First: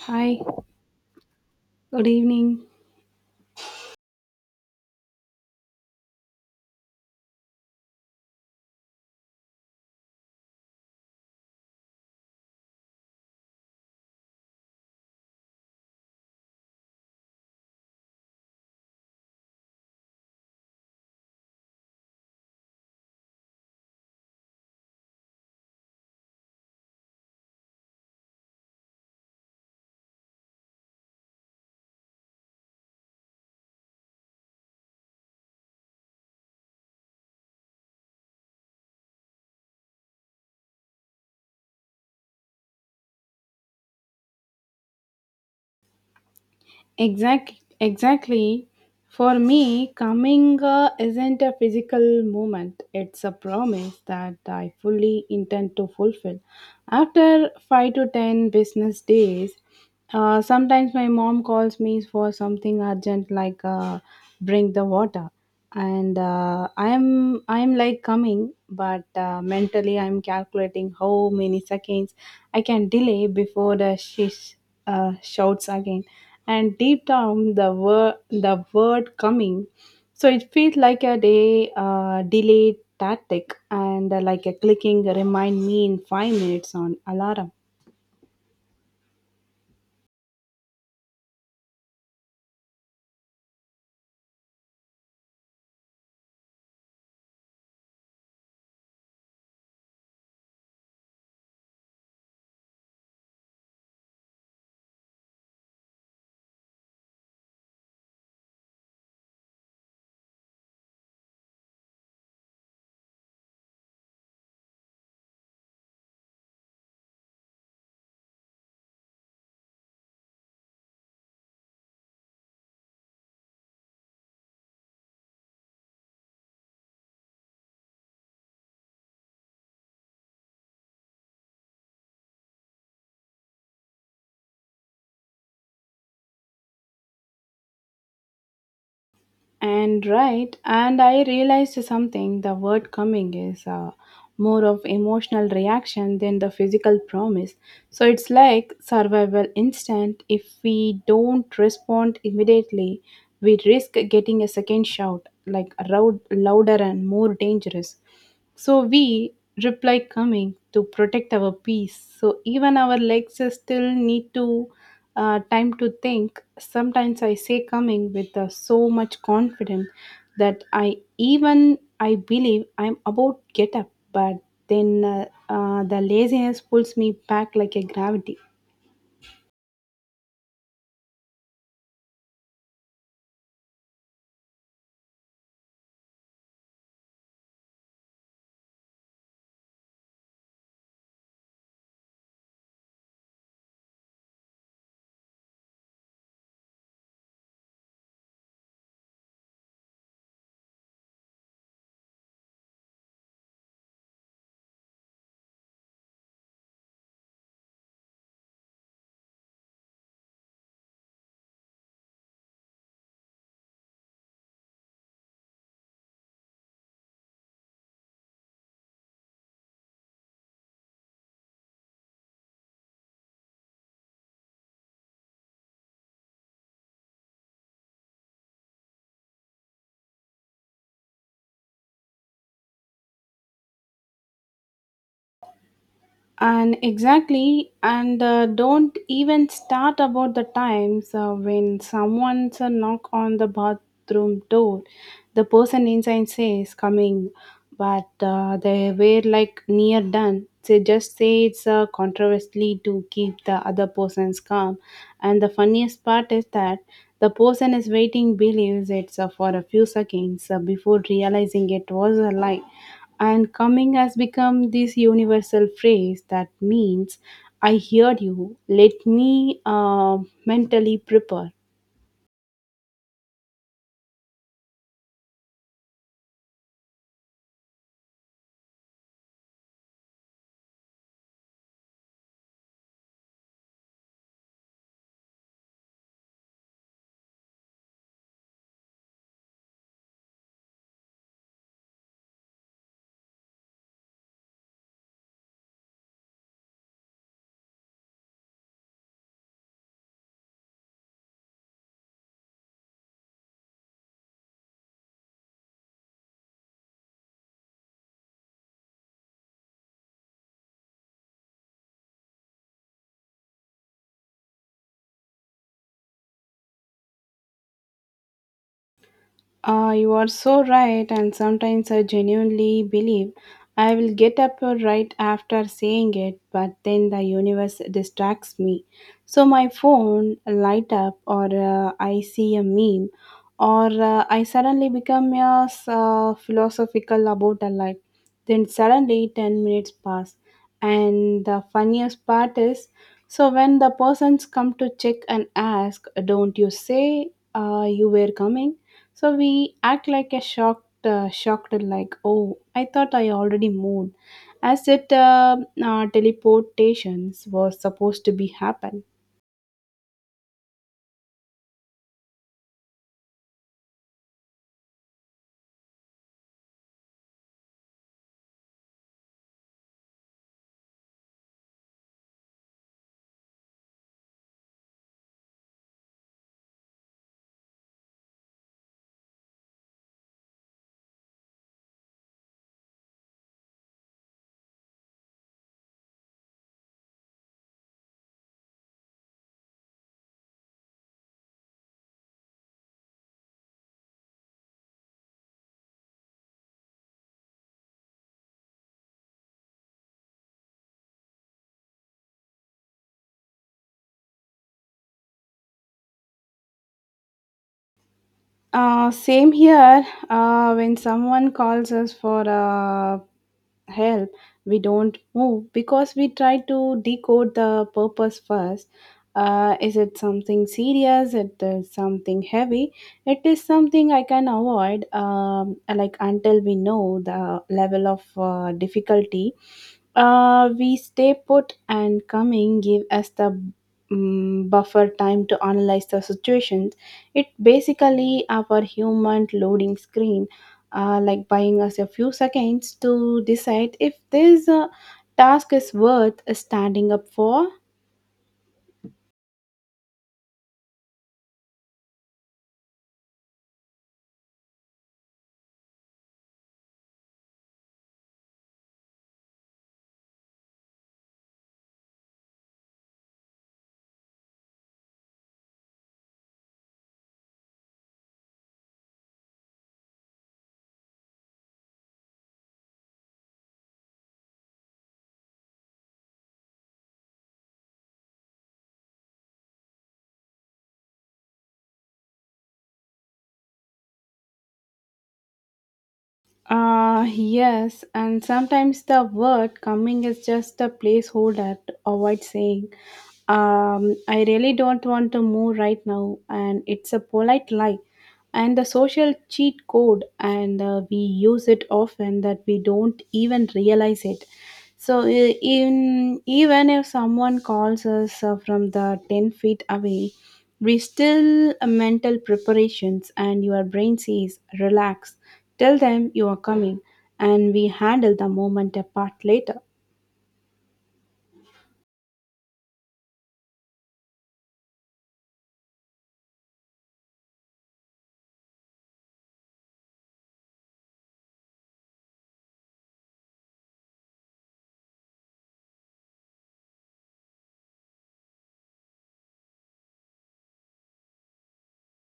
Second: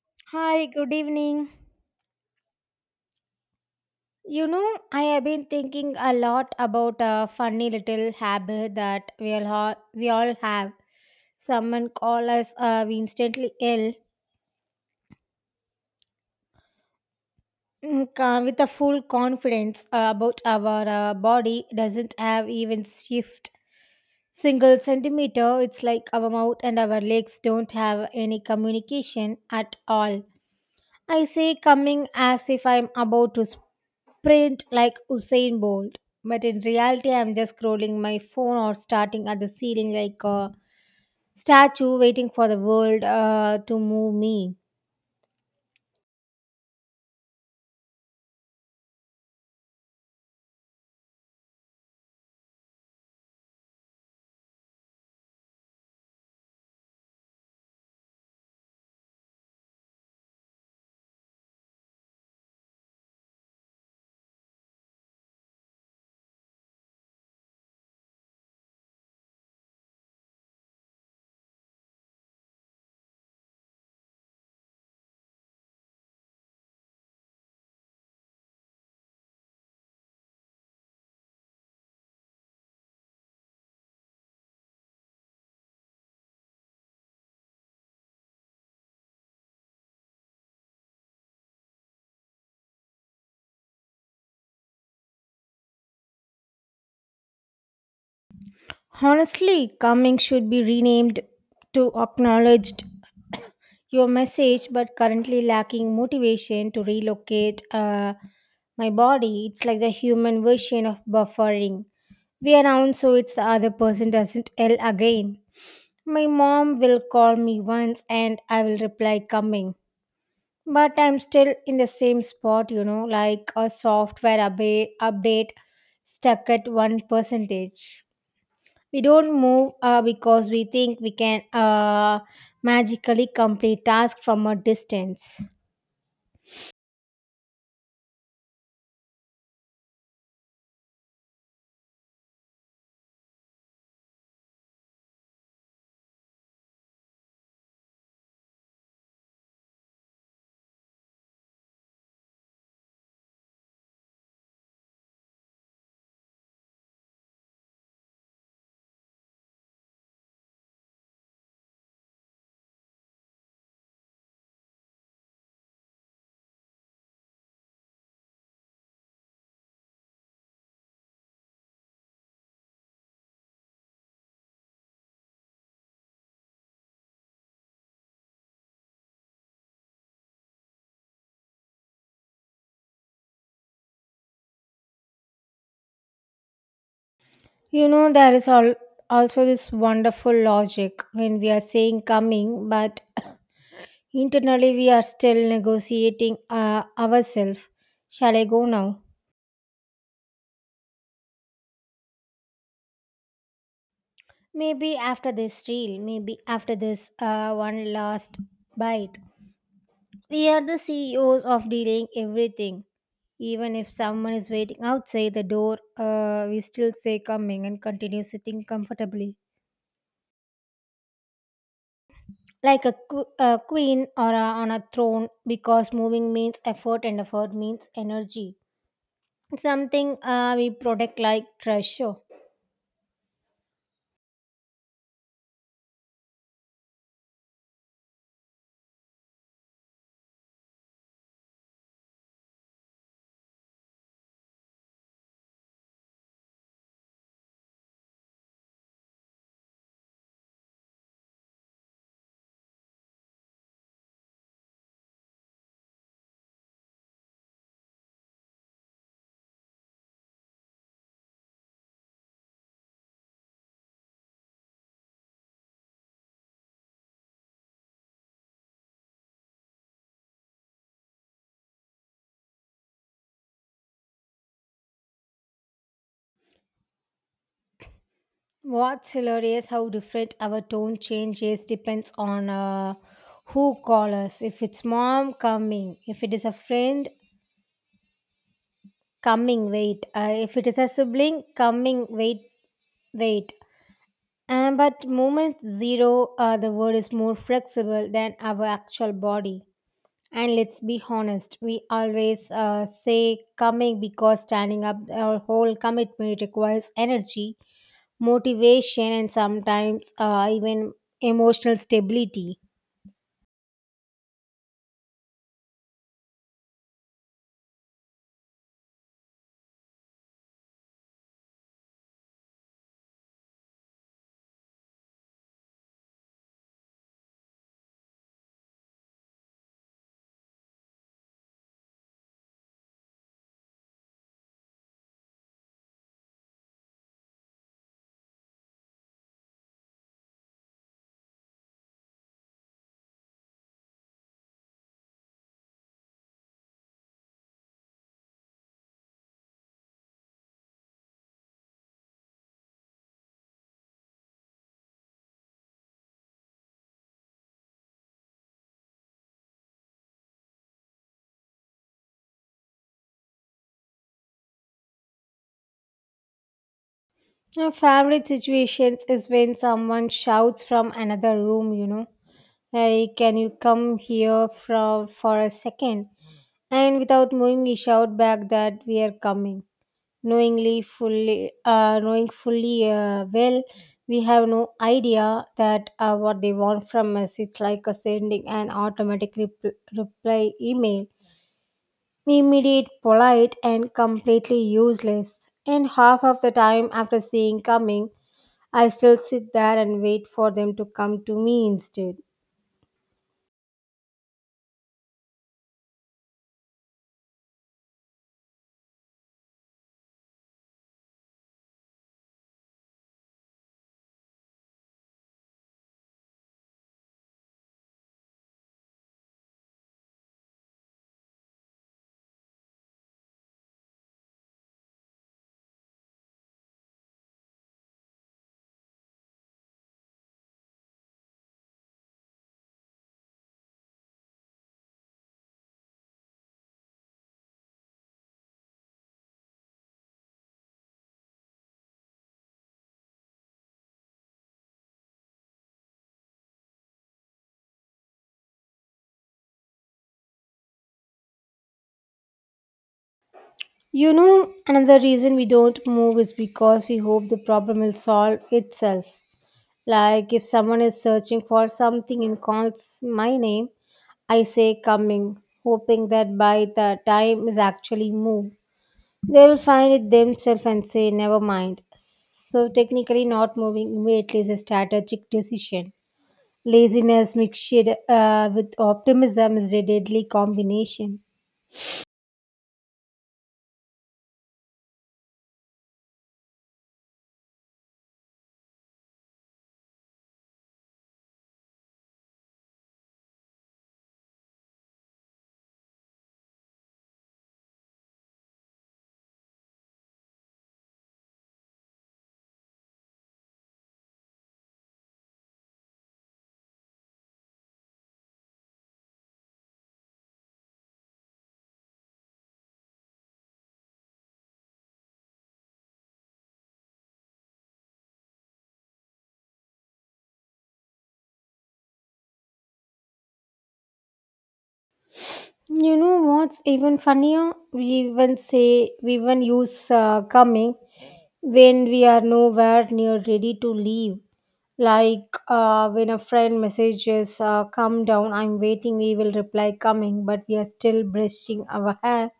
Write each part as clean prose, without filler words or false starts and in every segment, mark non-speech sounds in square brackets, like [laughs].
Hi, Hi, good evening. good evening. You know, I have been thinking a lot about a funny little habit that we all have. Someone call us, we instantly ill with a full confidence about our body doesn't have even shift single centimeter. It's like our mouth and our legs don't have any communication at all. I say coming as if I'm about to sprint like Usain Bolt, but in reality, I'm just scrolling my phone or starting at the ceiling like a statue waiting for the world to move me. Exact, exactly. For me, coming isn't a physical moment. It's a promise that I fully intend to fulfill. After five to ten business days, sometimes my mom calls me for something urgent, like bring the water, and I'm like coming, but mentally I'm calculating how many seconds I can delay before the she sh- shouts again, and deep down the word coming. So it feels like a day delayed tactic, and like a clicking remind me in 5 minutes on alarm. Honestly, coming should be renamed to acknowledged your message, but currently lacking motivation to relocate my body. It's like the human version of buffering. We are announce so it's the other person doesn't yell again. My mom will call me once and I will reply coming. But I'm still in the same spot, you know, like a software update stuck at 1%. We don't move because we think we can magically complete tasks from a distance. And I realized something: the word coming is more of emotional reaction than the physical promise. So it's like survival instinct. If we don't respond immediately, we risk getting a second shout, like a louder and more dangerous. So we reply coming to protect our peace. So even our legs still need to time to think. Sometimes I say coming with so much confidence that I believe I'm about get up, but then the laziness pulls me back like a gravity. You know, there is all, also this wonderful logic when we are saying coming, but internally, we are still negotiating ourselves. Shall I go now? Maybe after this reel, maybe after this one last bite. We are the CEOs of delaying everything. Even if someone is waiting outside the door, we still say coming and continue sitting comfortably. Like a, a queen or a, on a throne, because moving means effort and effort means energy. Something we protect like treasure. And exactly and Don't even start about the times when someone's a knock on the bathroom door, the person inside says coming, but they were like near done. They just say it's controversially to keep the other person's calm. And the funniest part is that the person is waiting, believes it's for a few seconds before realizing it was a lie. And coming has become this universal phrase that means, I heard you, let me mentally prepare. What's hilarious how different our tone changes depends on who calls us. If it's mom, coming. If it is a friend, coming, wait. If it is a sibling, coming, wait, wait. And but moment zero, the word is more flexible than our actual body. And let's be honest, we always say coming because standing up, our whole commitment requires energy motivation and sometimes even emotional stability. You are so right, and sometimes I genuinely believe I will get up right after saying it, but then the universe distracts me. So my phone light up, or I see a meme, or I suddenly become philosophical about a life. Then suddenly 10 minutes pass, and the funniest part is, so when the persons come to check and ask, "Don't you say you were coming?" So we act like a shocked, like, oh, I thought I already moved, as if teleportations was supposed to be happen. My favorite situations is when someone shouts from another room, you know, like, can you come here from for a second? And without knowing, we shout back that we are coming. Knowing fully well, we have no idea that what they want from us. It's like a sending an automatic reply email immediate, polite, and completely useless. And half of the time after seeing coming, I still sit there and wait for them to come to me instead. Same here. When someone calls us for a help, we don't move because we try to decode the purpose first. Is it something serious, it is something heavy, it is something I can avoid, like, until we know the level of difficulty, we stay put, and coming give us the buffer time to analyze the situations. It basically our human loading screen, like buying us a few seconds to decide if this task is worth standing up for. You know, another reason we don't move is because we hope the problem will solve itself. Like if someone is searching for something and calls my name, I say coming, hoping that by the time is actually moved, they will find it themselves and say, never mind. So, technically, not moving immediately is a strategic decision. Laziness mixed with optimism is a deadly combination. Yes, and sometimes the word coming is just a placeholder to avoid saying, I really don't want to move right now, and it's a polite lie. And the social cheat code, and we use it often that we don't even realize it. So, even if someone calls us from the 10 feet away, we still mental preparations, and your brain says, relax, tell them you are coming, and we handle the moment apart later. You know what's even funnier? We even use coming when we are nowhere near ready to leave. Like when a friend messages, come down, I'm waiting, we will reply coming, but we are still brushing our hair,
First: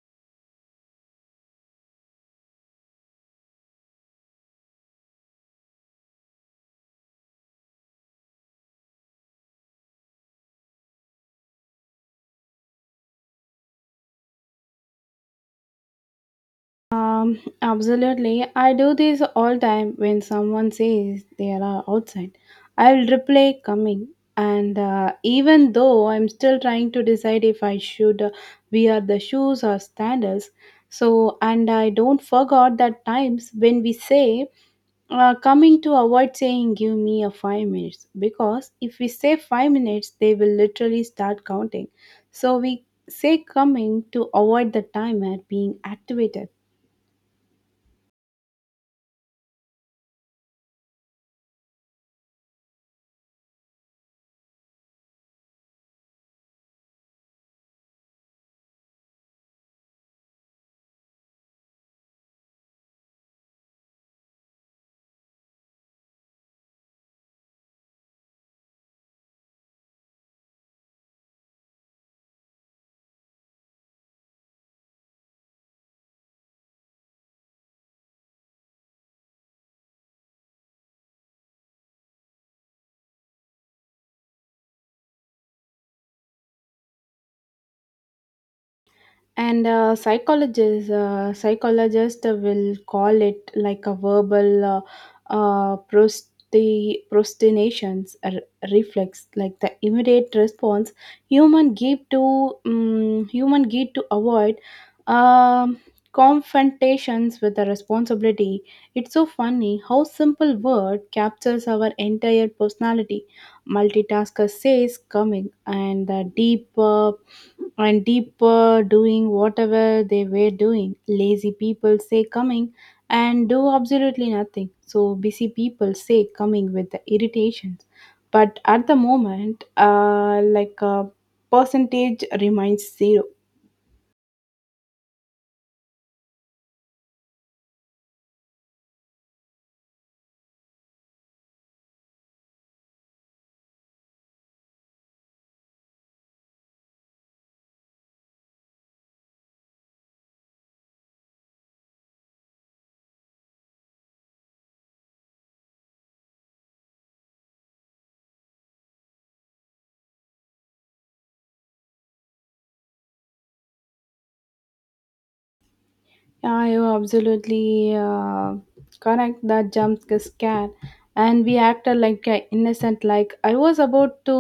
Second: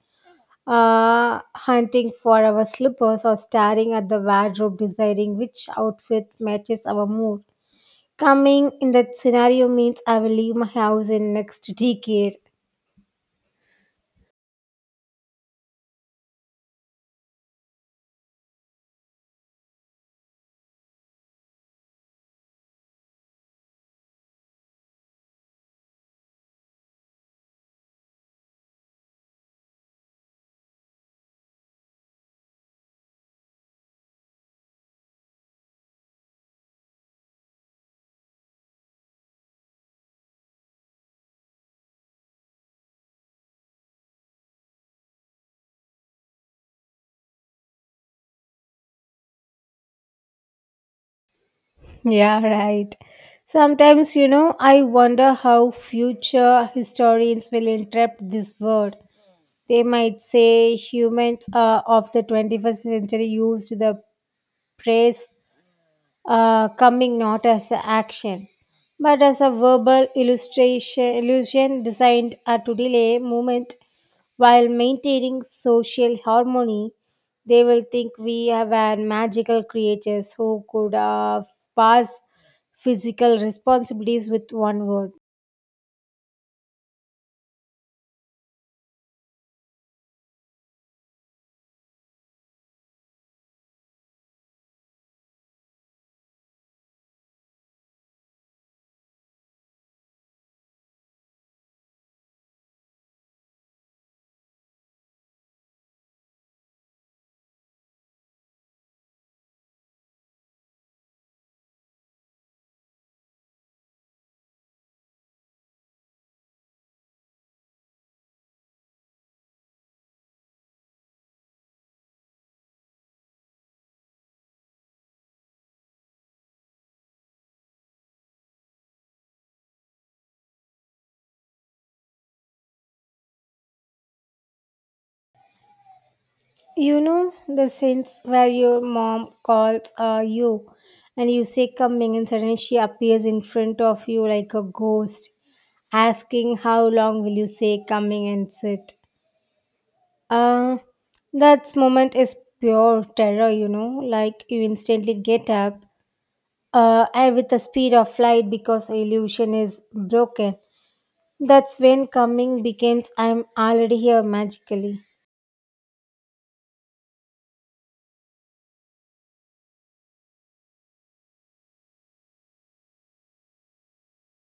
hunting for our slippers, or staring at the wardrobe, deciding which outfit matches our mood. Coming in that scenario means I will leave my house in next [laughs] decade. Absolutely. I do this all time when someone says they are outside. I'll replay coming. And even though I'm still trying to decide if I should wear the shoes or sandals, so and I don't forget that times when we say coming to avoid saying give me a 5 minutes, because if we say 5 minutes they will literally start counting. So we say coming to avoid the timer being activated. Yeah, right. Sometimes, you know, I wonder how future historians will interpret this word. They might say humans of the 21st century used the phrase coming not as a action but as a verbal illustration illusion designed to delay movement while maintaining social harmony. They will think we were magical creatures who could pass physical responsibilities with one word. And psychologist will call it like a verbal prostinations reflex, like the immediate response human give to avoid um, confrontations with the responsibility. It's so funny how simple word captures our entire personality. Multitasker says coming and the deeper doing whatever they were doing. Lazy people say coming and do absolutely nothing. So busy people say coming with the irritations. But at the moment, like a percentage remains zero. You know the sense where your mom calls you and you say coming and suddenly she appears in front of you like a ghost asking how long will you say coming and sit. Uh, that moment is pure terror, you know, like you instantly get up and with the speed of light because illusion is broken. That's when coming becomes I'm already here magically. Yeah, you're absolutely correct. That jump scare, and we acted like innocent. Like I was about to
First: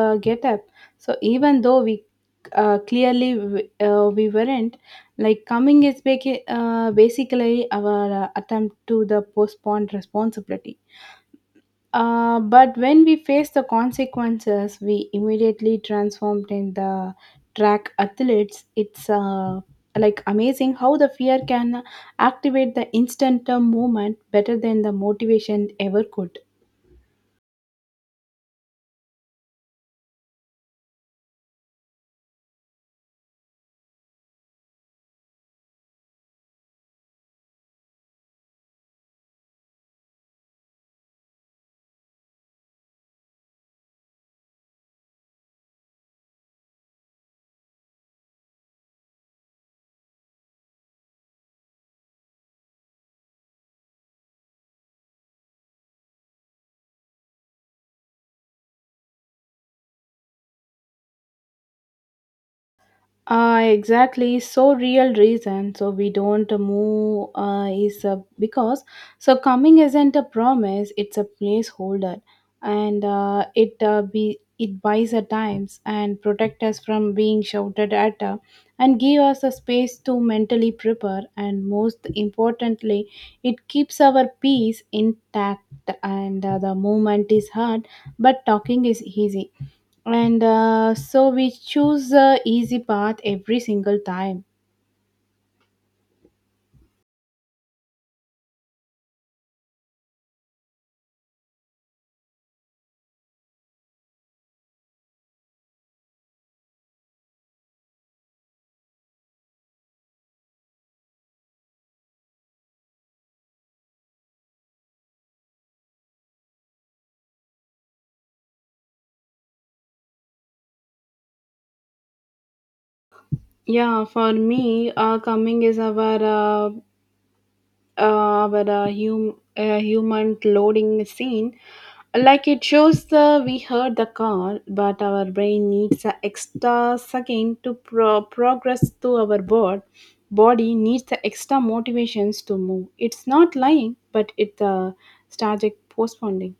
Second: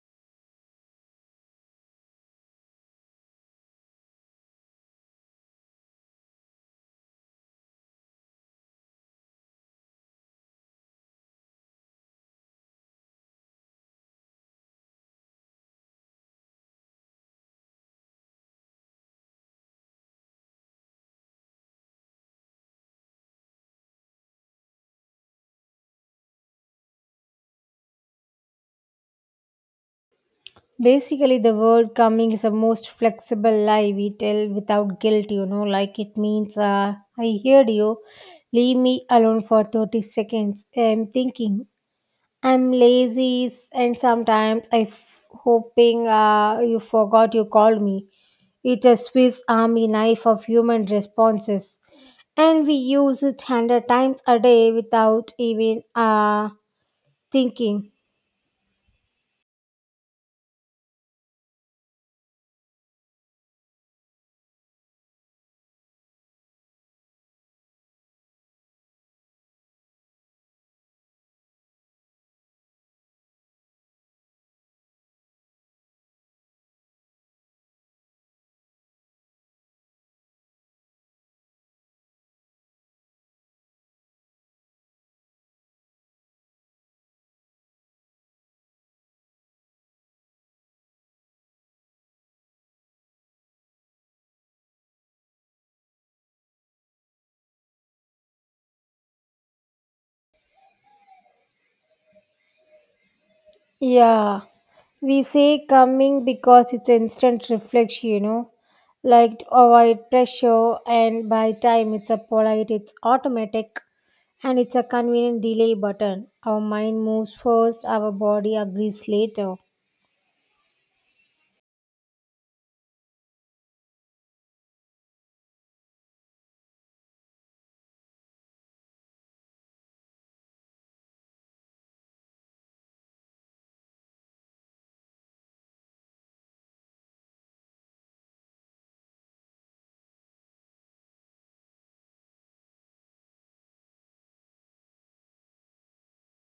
get up. So even though we clearly we weren't, like coming is basically our attempt to the postpone responsibility. But when we face the consequences, we immediately transformed in the track athletes. It's like amazing how the fear can activate the instant movement better than the motivation ever could. Basically, the word coming is the most flexible lie we tell without guilt, you know, like it means, I heard you, leave me alone for 30 seconds. I'm thinking, I'm lazy, and sometimes I'm hoping you forgot you called me. It's a Swiss army knife of human responses, and we use it 100 times a day without even thinking. Exactly. So real reason. So we don't move is because so coming isn't a promise. It's a placeholder. And it buys our times and protect us from being shouted at, and give us a space to mentally prepare, and most importantly it keeps our peace intact. And the movement is hard, but talking is easy. And so we choose the easy path every single time. Yeah, we say coming because it's instant reflection, you know, like to avoid pressure, and by time it's a polite, it's automatic, and it's a convenient delay button. Our mind moves first, our body agrees later. Yeah, for me, coming is our, a human loading scene. Like it shows the we heard the call, but our brain needs an extra second to progress to our board. Body needs the extra motivations to move. It's not lying, but it's a strategic postponing.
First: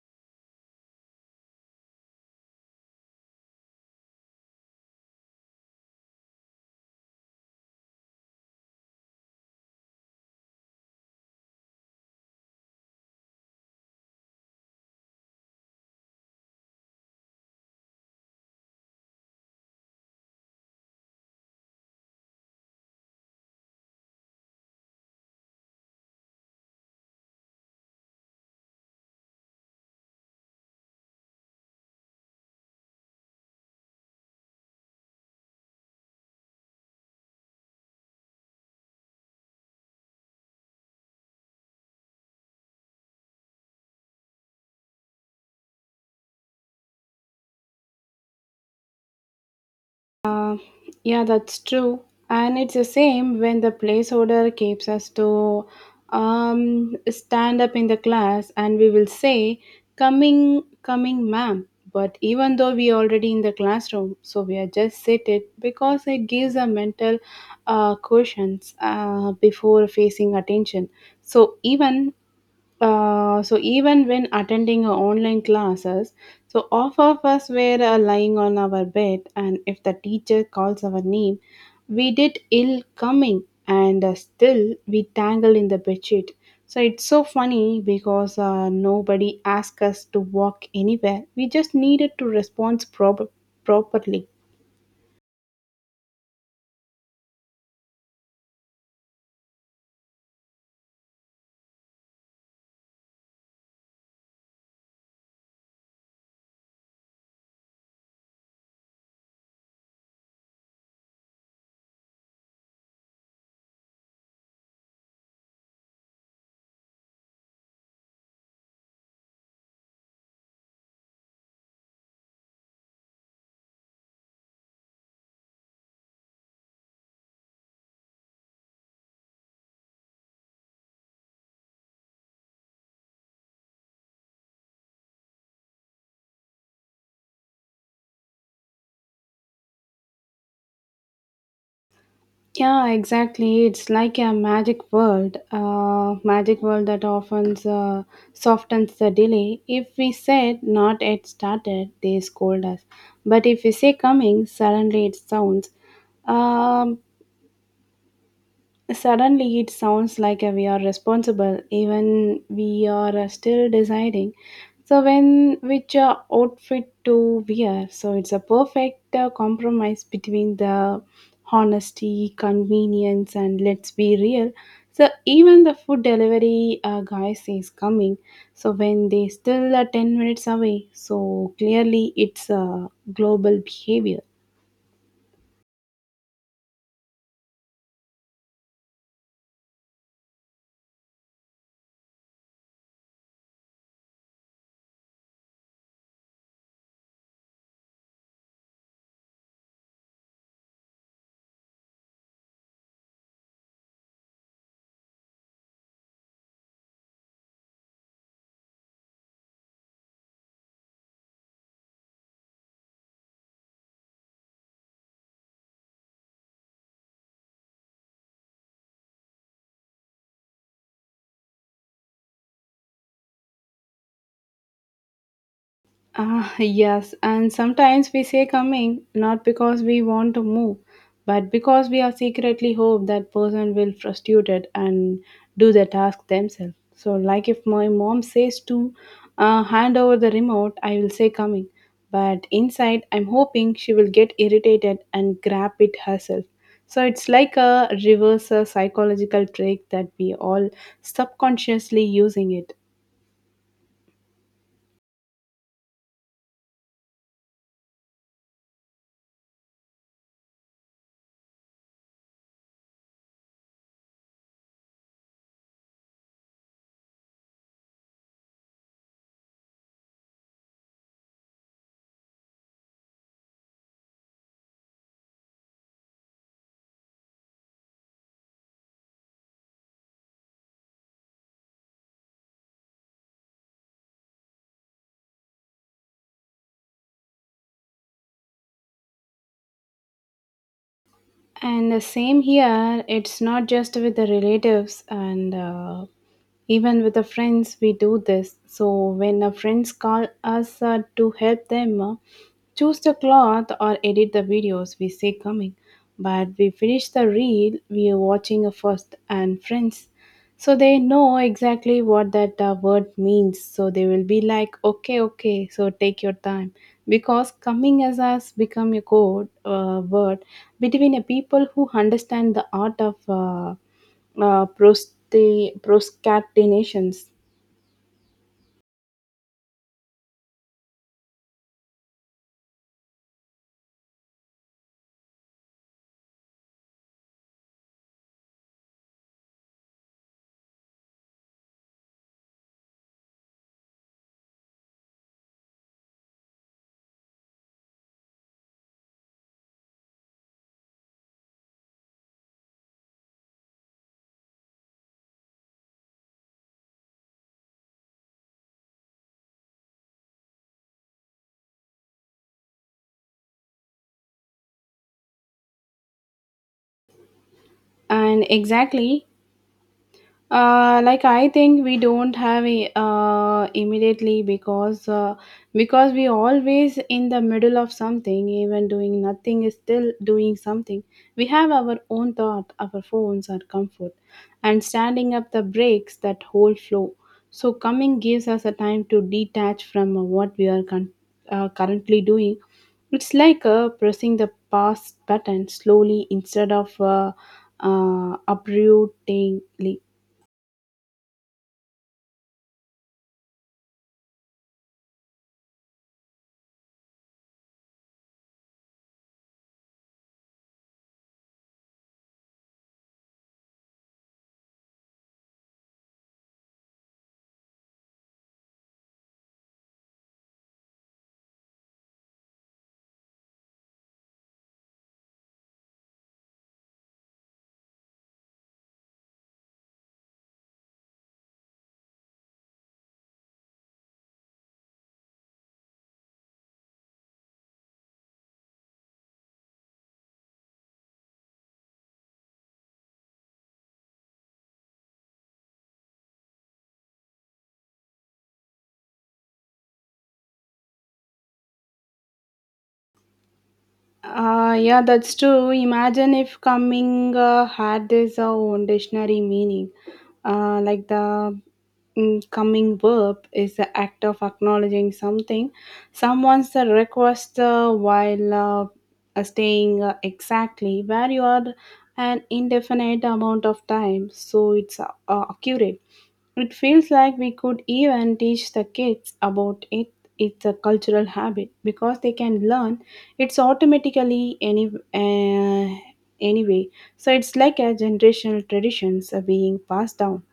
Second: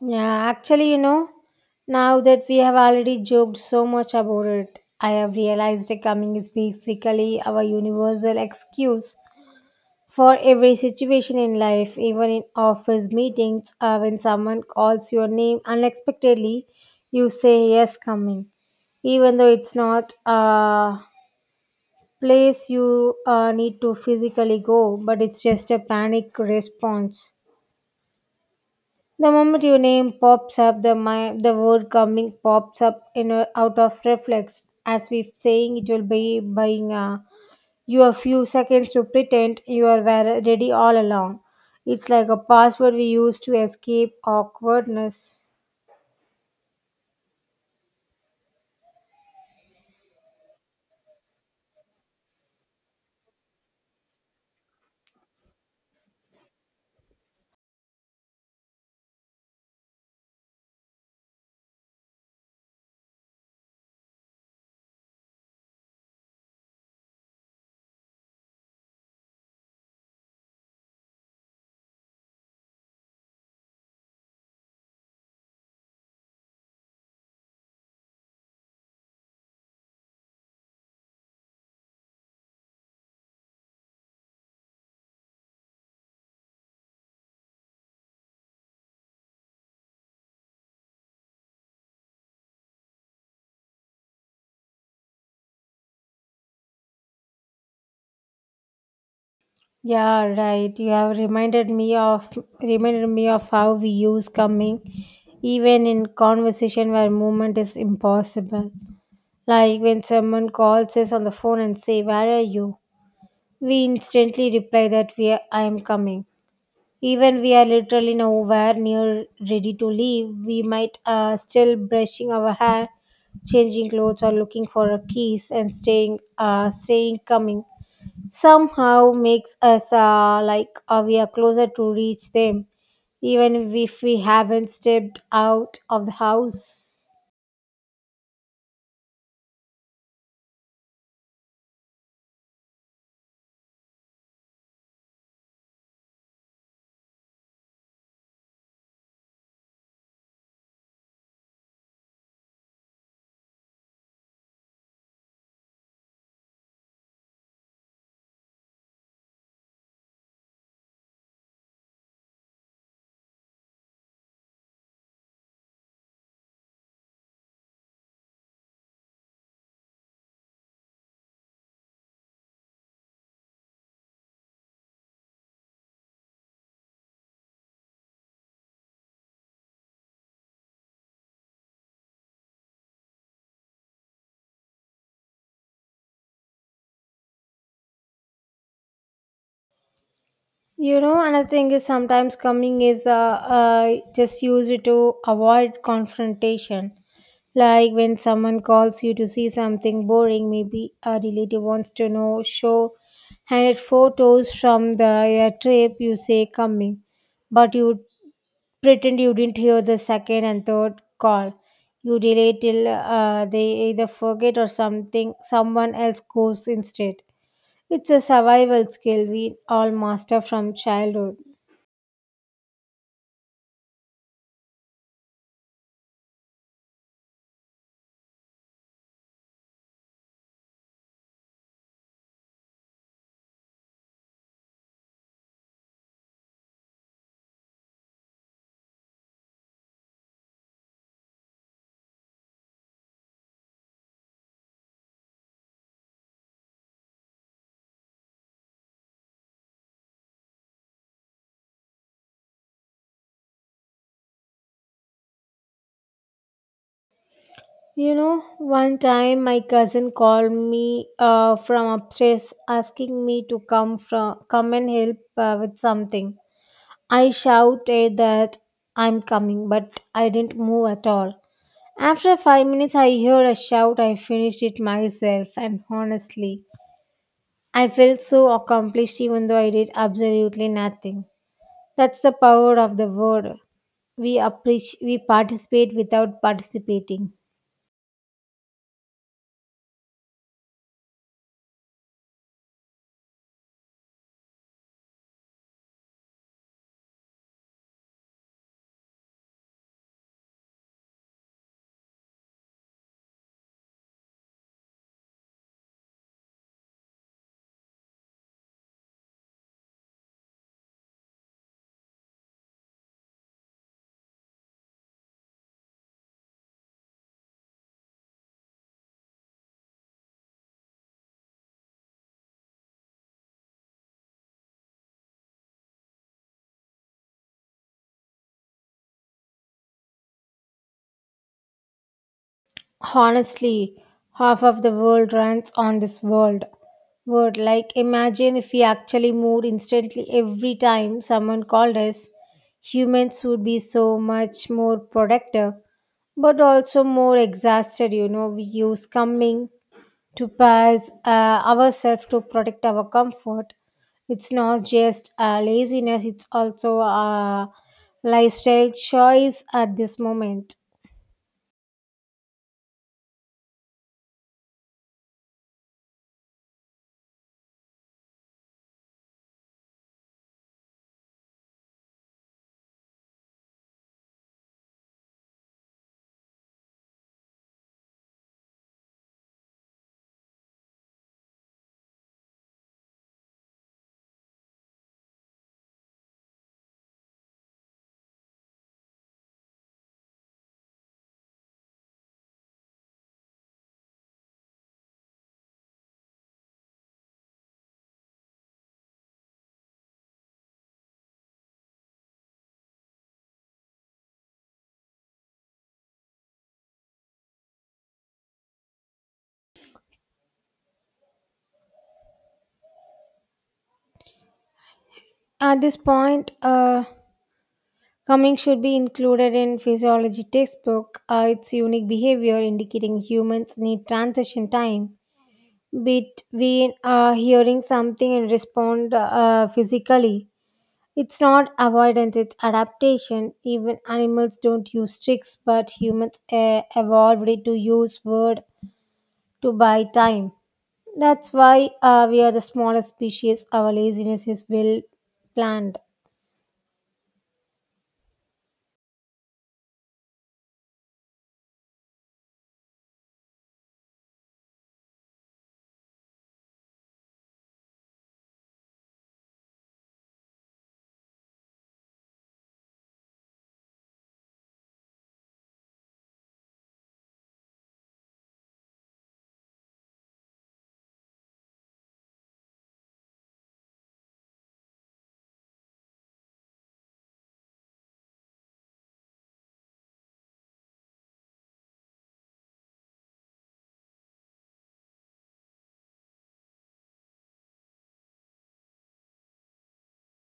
Yeah, actually, you know, now that we have already joked so much about it, I have realized that coming is basically our universal excuse for every situation in life, even in office meetings, when someone calls your name unexpectedly, you say yes, coming, even though it's not a place you need to physically go, but it's just a panic response. The moment your name pops up, the word coming pops up in a, out of reflex, as if saying it will be buying a you have few seconds to pretend you ready all along. It's like a password we use to escape awkwardness. Uh, yeah, that's true. And it's the same when the placeholder keeps us to stand up in the class and we will say, coming, ma'am. But even though we already in the classroom, so we are just seated because it gives a mental cushions before facing attention. So even so even when attending her online classes, so half of us were lying on our bed, and if the teacher calls our name, we did ill coming, and still we tangled in the bedsheet. So it's so funny because nobody asked us to walk anywhere. We just needed to respond properly. Yeah, right. You have reminded me of how we use coming even in conversation where movement is impossible. Like when someone calls us on the phone and say, "Where are you?" We instantly reply that I am coming. Even we are literally nowhere near ready to leave, we might still brushing our hair, changing clothes, or looking for a keys and staying coming. Somehow makes us like we are closer to reach them, even if we haven't stepped out of the house. Yeah, exactly. It's like a magic world that often softens the delay. If we said not yet started, they scold us. But if we say coming, suddenly it sounds. Um, Suddenly, it sounds like we are responsible, even we are still deciding. So, when which outfit to wear? So, it's a perfect compromise between the honesty, convenience, and let's be real. So, even the food delivery guy says coming. So, when they still are 10 minutes away, so clearly it's a global behavior. You know, another thing is sometimes coming is just use it to avoid confrontation. Like when someone calls you to see something boring, maybe a relative wants to know, show handed photos from the trip, you say coming, but you pretend you didn't hear the second and third call. You delay till they either forget or something, someone else goes instead. It's a survival skill we all master from childhood. Ah, yes, and sometimes we say coming not because we want to move, but because we are secretly hope that person will frustrated and do the task themselves. So, like if my mom says to hand over the remote, I will say coming, but inside I'm hoping she will get irritated and grab it herself. So it's like a reverse psychological trick that we all subconsciously using it. You know, one time my cousin called me from upstairs asking me to come and help with something. I shouted that I'm coming, but I didn't move at all. After 5 minutes, I heard a shout. I finished it myself, and honestly, I felt so accomplished even though I did absolutely nothing. That's the power of the word. We appreciate, we participate without participating. And the same here, it's not just with the relatives, and even with the friends we do this. So when the friends call us to help them, choose the cloth or edit the videos, we say coming, but we finish the reel we are watching first. And friends, so they know exactly what that word means, so they will be like, okay, okay, so take your time, because coming as us become a code word between a people who understand the art of proscatinations. Honestly, half of the world runs on this world. Word like imagine if we actually moved instantly every time someone called us, humans would be so much more productive, but also more exhausted. You know, we use coming to pass ourselves to protect our comfort. It's not just laziness; it's also a lifestyle choice at this moment. And exactly. Like I think we don't have a, immediately because we always in the middle of something, even doing nothing is still doing something. We have our own thought, our phones, our comfort, and standing up the breaks that whole flow. So coming gives us a time to detach from what we are currently doing. It's like pressing the pause button slowly instead of uprootingly. At this point, coming should be included in physiology textbook. Its unique behavior indicating humans need transition time between hearing something and respond physically. It's not avoidance; it's adaptation. Even animals don't use tricks, but humans evolved to use word to buy time. That's why we are the smallest species. Our laziness is well planned. Yeah, that's true. Imagine if coming had this own dictionary meaning. Like coming verb is the act of acknowledging something, someone's request while staying exactly where you are an indefinite amount of time. So it's accurate. It feels like we could even teach the kids about it. It's a cultural habit because they can learn it's automatically any, uh, anyway. So it's like a generational traditions are being passed down.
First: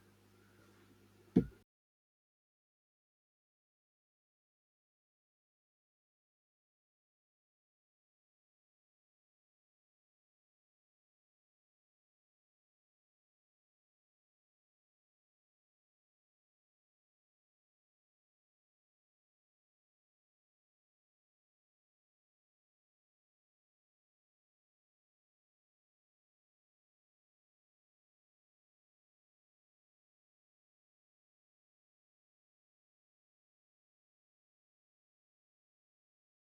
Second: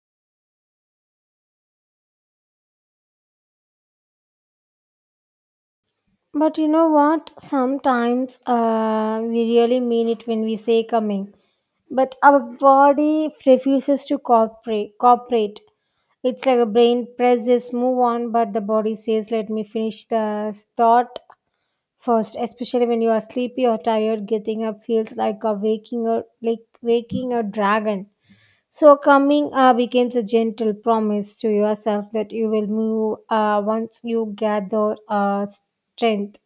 But you know what? Sometimes we really mean it when we say coming, but our body refuses to cooperate. Cooperate. It's like a brain presses move on, but the body says, "Let me finish the thought first." Especially when you are sleepy or tired, getting up feels like a waking or like waking a dragon. So coming becomes a gentle promise to yourself that you will move once you gather strength.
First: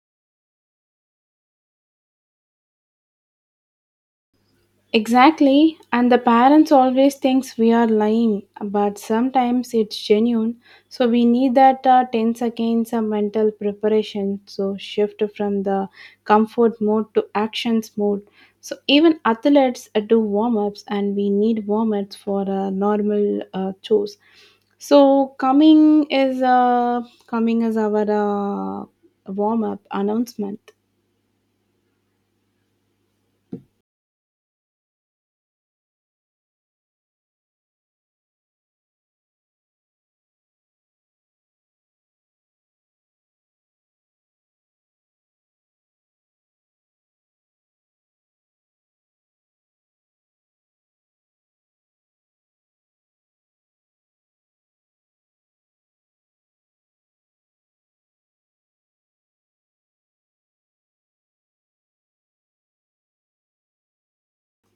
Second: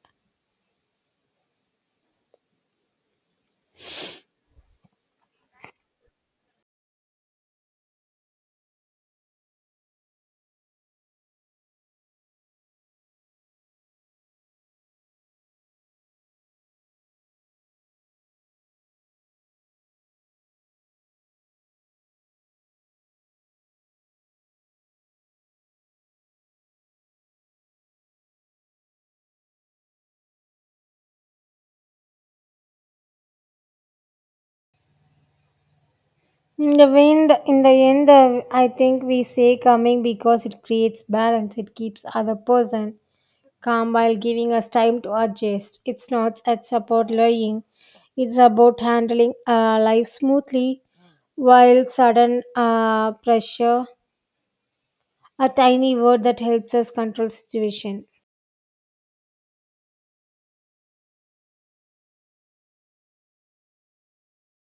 Exactly, and the parents always thinks we are lying, but sometimes it's genuine. So we need that 10 seconds of mental preparation. So shift from the comfort mode to actions mode. So even athletes do warm ups, and we need warm ups for normal chores. So coming is our warm up announcement. Mm, the wind, in the end, I think we say coming because it creates balance. It keeps other person calm while giving us time to adjust. It's not it's about lying. It's about handling life smoothly while sudden pressure, a tiny word that helps us control situation.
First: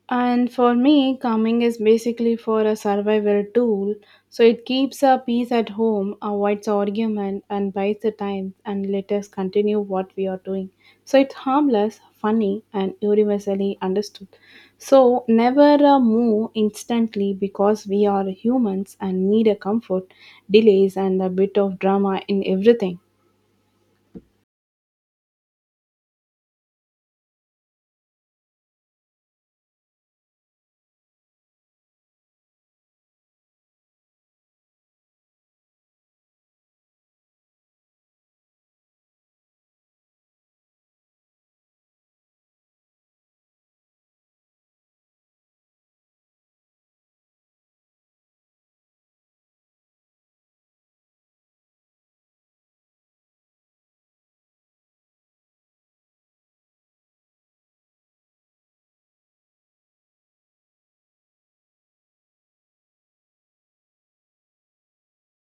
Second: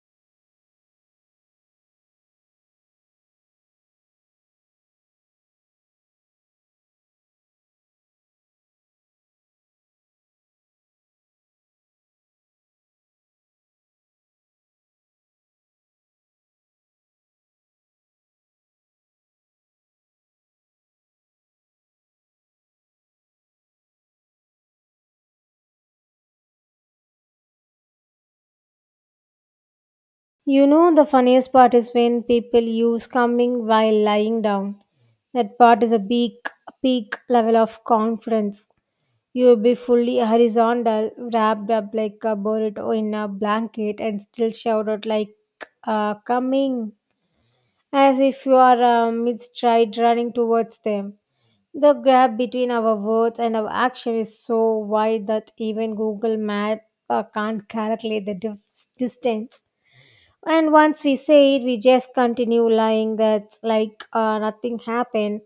And for me, calming is basically for a survival tool. So it keeps our peace at home, avoids argument, and buys the time and let us continue what we are doing. So it's harmless, funny, and universally understood. So never move instantly because we are humans and need a comfort, delays, and a bit of drama in everything. You know, the funniest part is when people use coming while lying down. That part is a big, peak level of confidence. You'll be fully horizontal, wrapped up like a burrito in a blanket, and still shout out like, coming, as if you are mid stride running towards them. The gap between our words and our action is so wide that even Google Maps can't calculate the distance. And once we say it, we just continue lying that's like nothing happened,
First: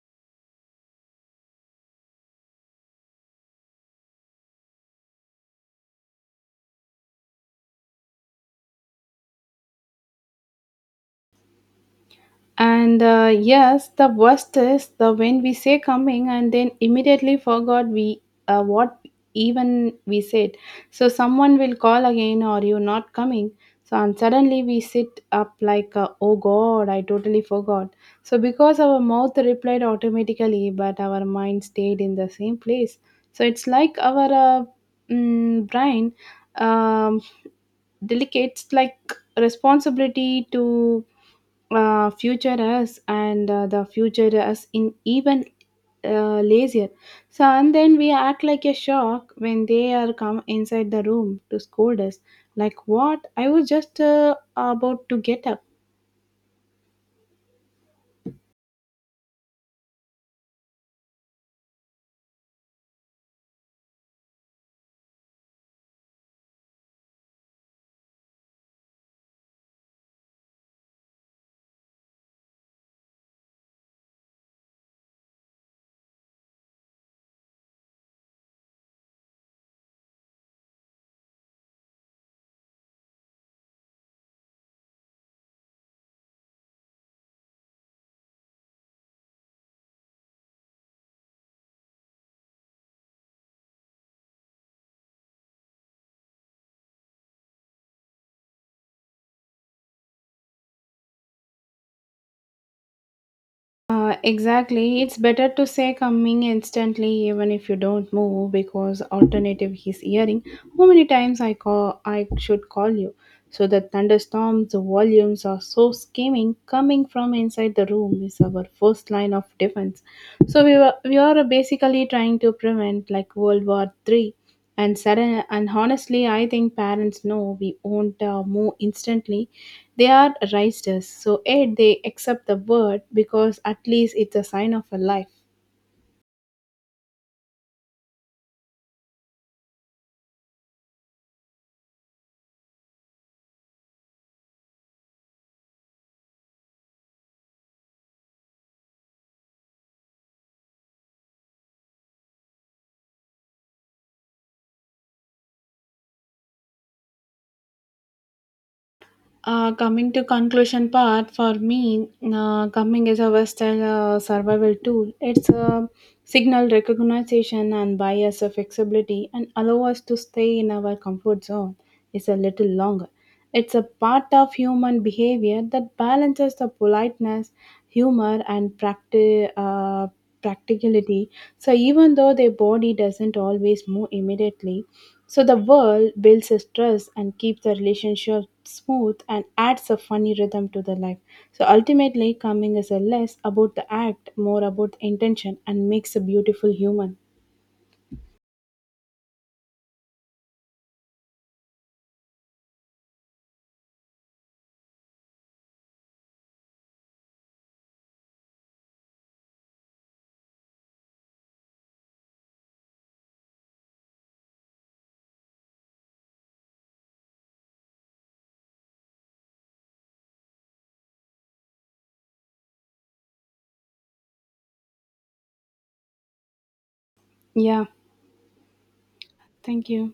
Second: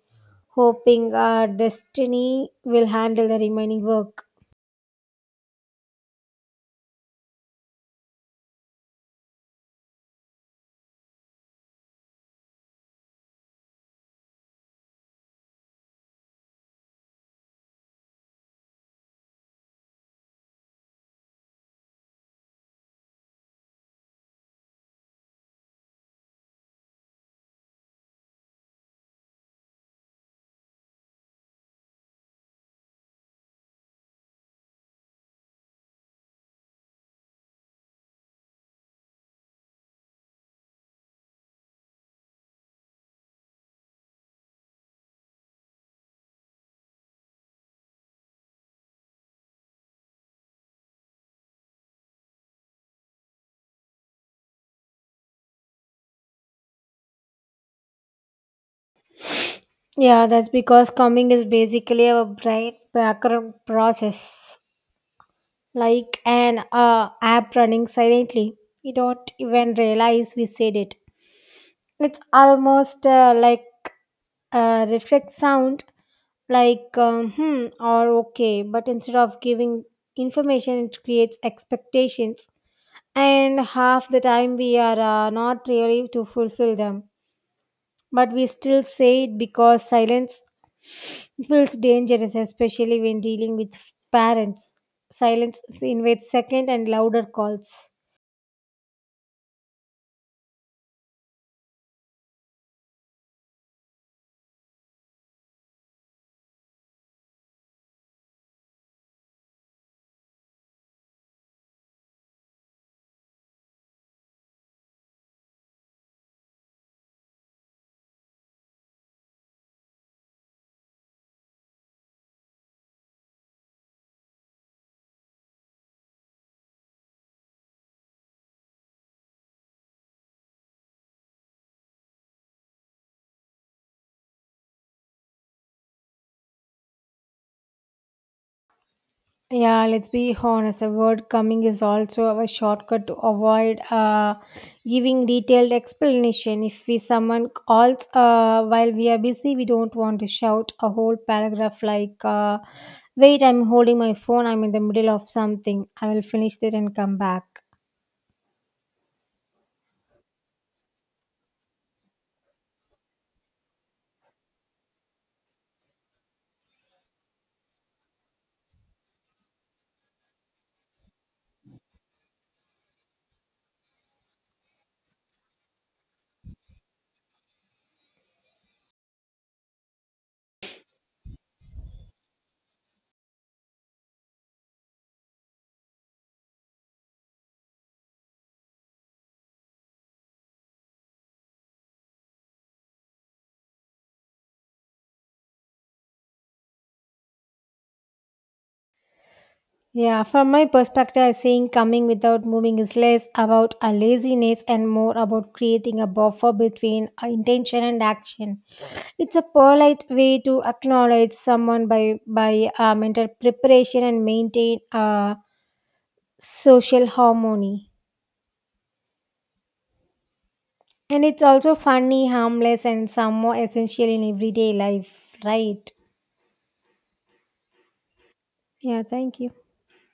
hoping our destiny will handle the remaining work. And yes, the worst is the when we say coming and then immediately forgot we, what even we said. So someone will call again, or you not coming? So and suddenly we sit up like, oh God, I totally forgot. So because our mouth replied automatically, but our mind stayed in the same place. So it's like our, brain um, delegates like responsibility to future us, and the future us in even lazier. So and then we act like a shock when they are come inside the room to scold us. Like what? I was just about to get up. Yeah, that's because combing is basically a bright background process, like an app running silently. We don't even realize we said it. It's almost like a reflex sound, like hmm or okay, but instead of giving information, it creates expectations, and half the time we are not really to fulfill them but we still say it because silence feels dangerous, especially when dealing with parents. Silence invites second and louder calls. Exactly. It's better to say coming instantly even if you don't move, because alternative is hearing how many times I call I should call you. So the thunderstorms the volumes are so scheming, coming from inside the room is our first line of defense. So we are basically trying to prevent like World War III. And honestly I think parents know we won't move instantly. They are raised us, so yet they accept the word because at least it's a sign of a life. Yeah, let's be honest. A word coming is also a shortcut to avoid giving detailed explanation. If we someone calls while we are busy, we don't want to shout a whole paragraph like, "Wait, I'm holding my phone. I'm in the middle of something. I will finish it and come back." Coming to conclusion part for me, coming is a Western survival tool. It's a signal recognition and bias of flexibility and allow us to stay in our comfort zone. It's a little longer. It's a part of human behavior that balances the politeness, humor, and practice practicality. So even though their body doesn't always move immediately, so the world builds a stress and keeps the relationship smooth and adds a funny rhythm to the life. So ultimately, coming is a less about the act, more about the intention, and makes a beautiful human. Yeah, from my perspective, I think coming without moving is less about a laziness and more about creating a buffer between intention and action. It's a polite way to acknowledge someone by mental preparation and maintain social harmony. And it's also funny, harmless, and somewhat essential in everyday life, right? Yeah, Yeah, thank you. thank you.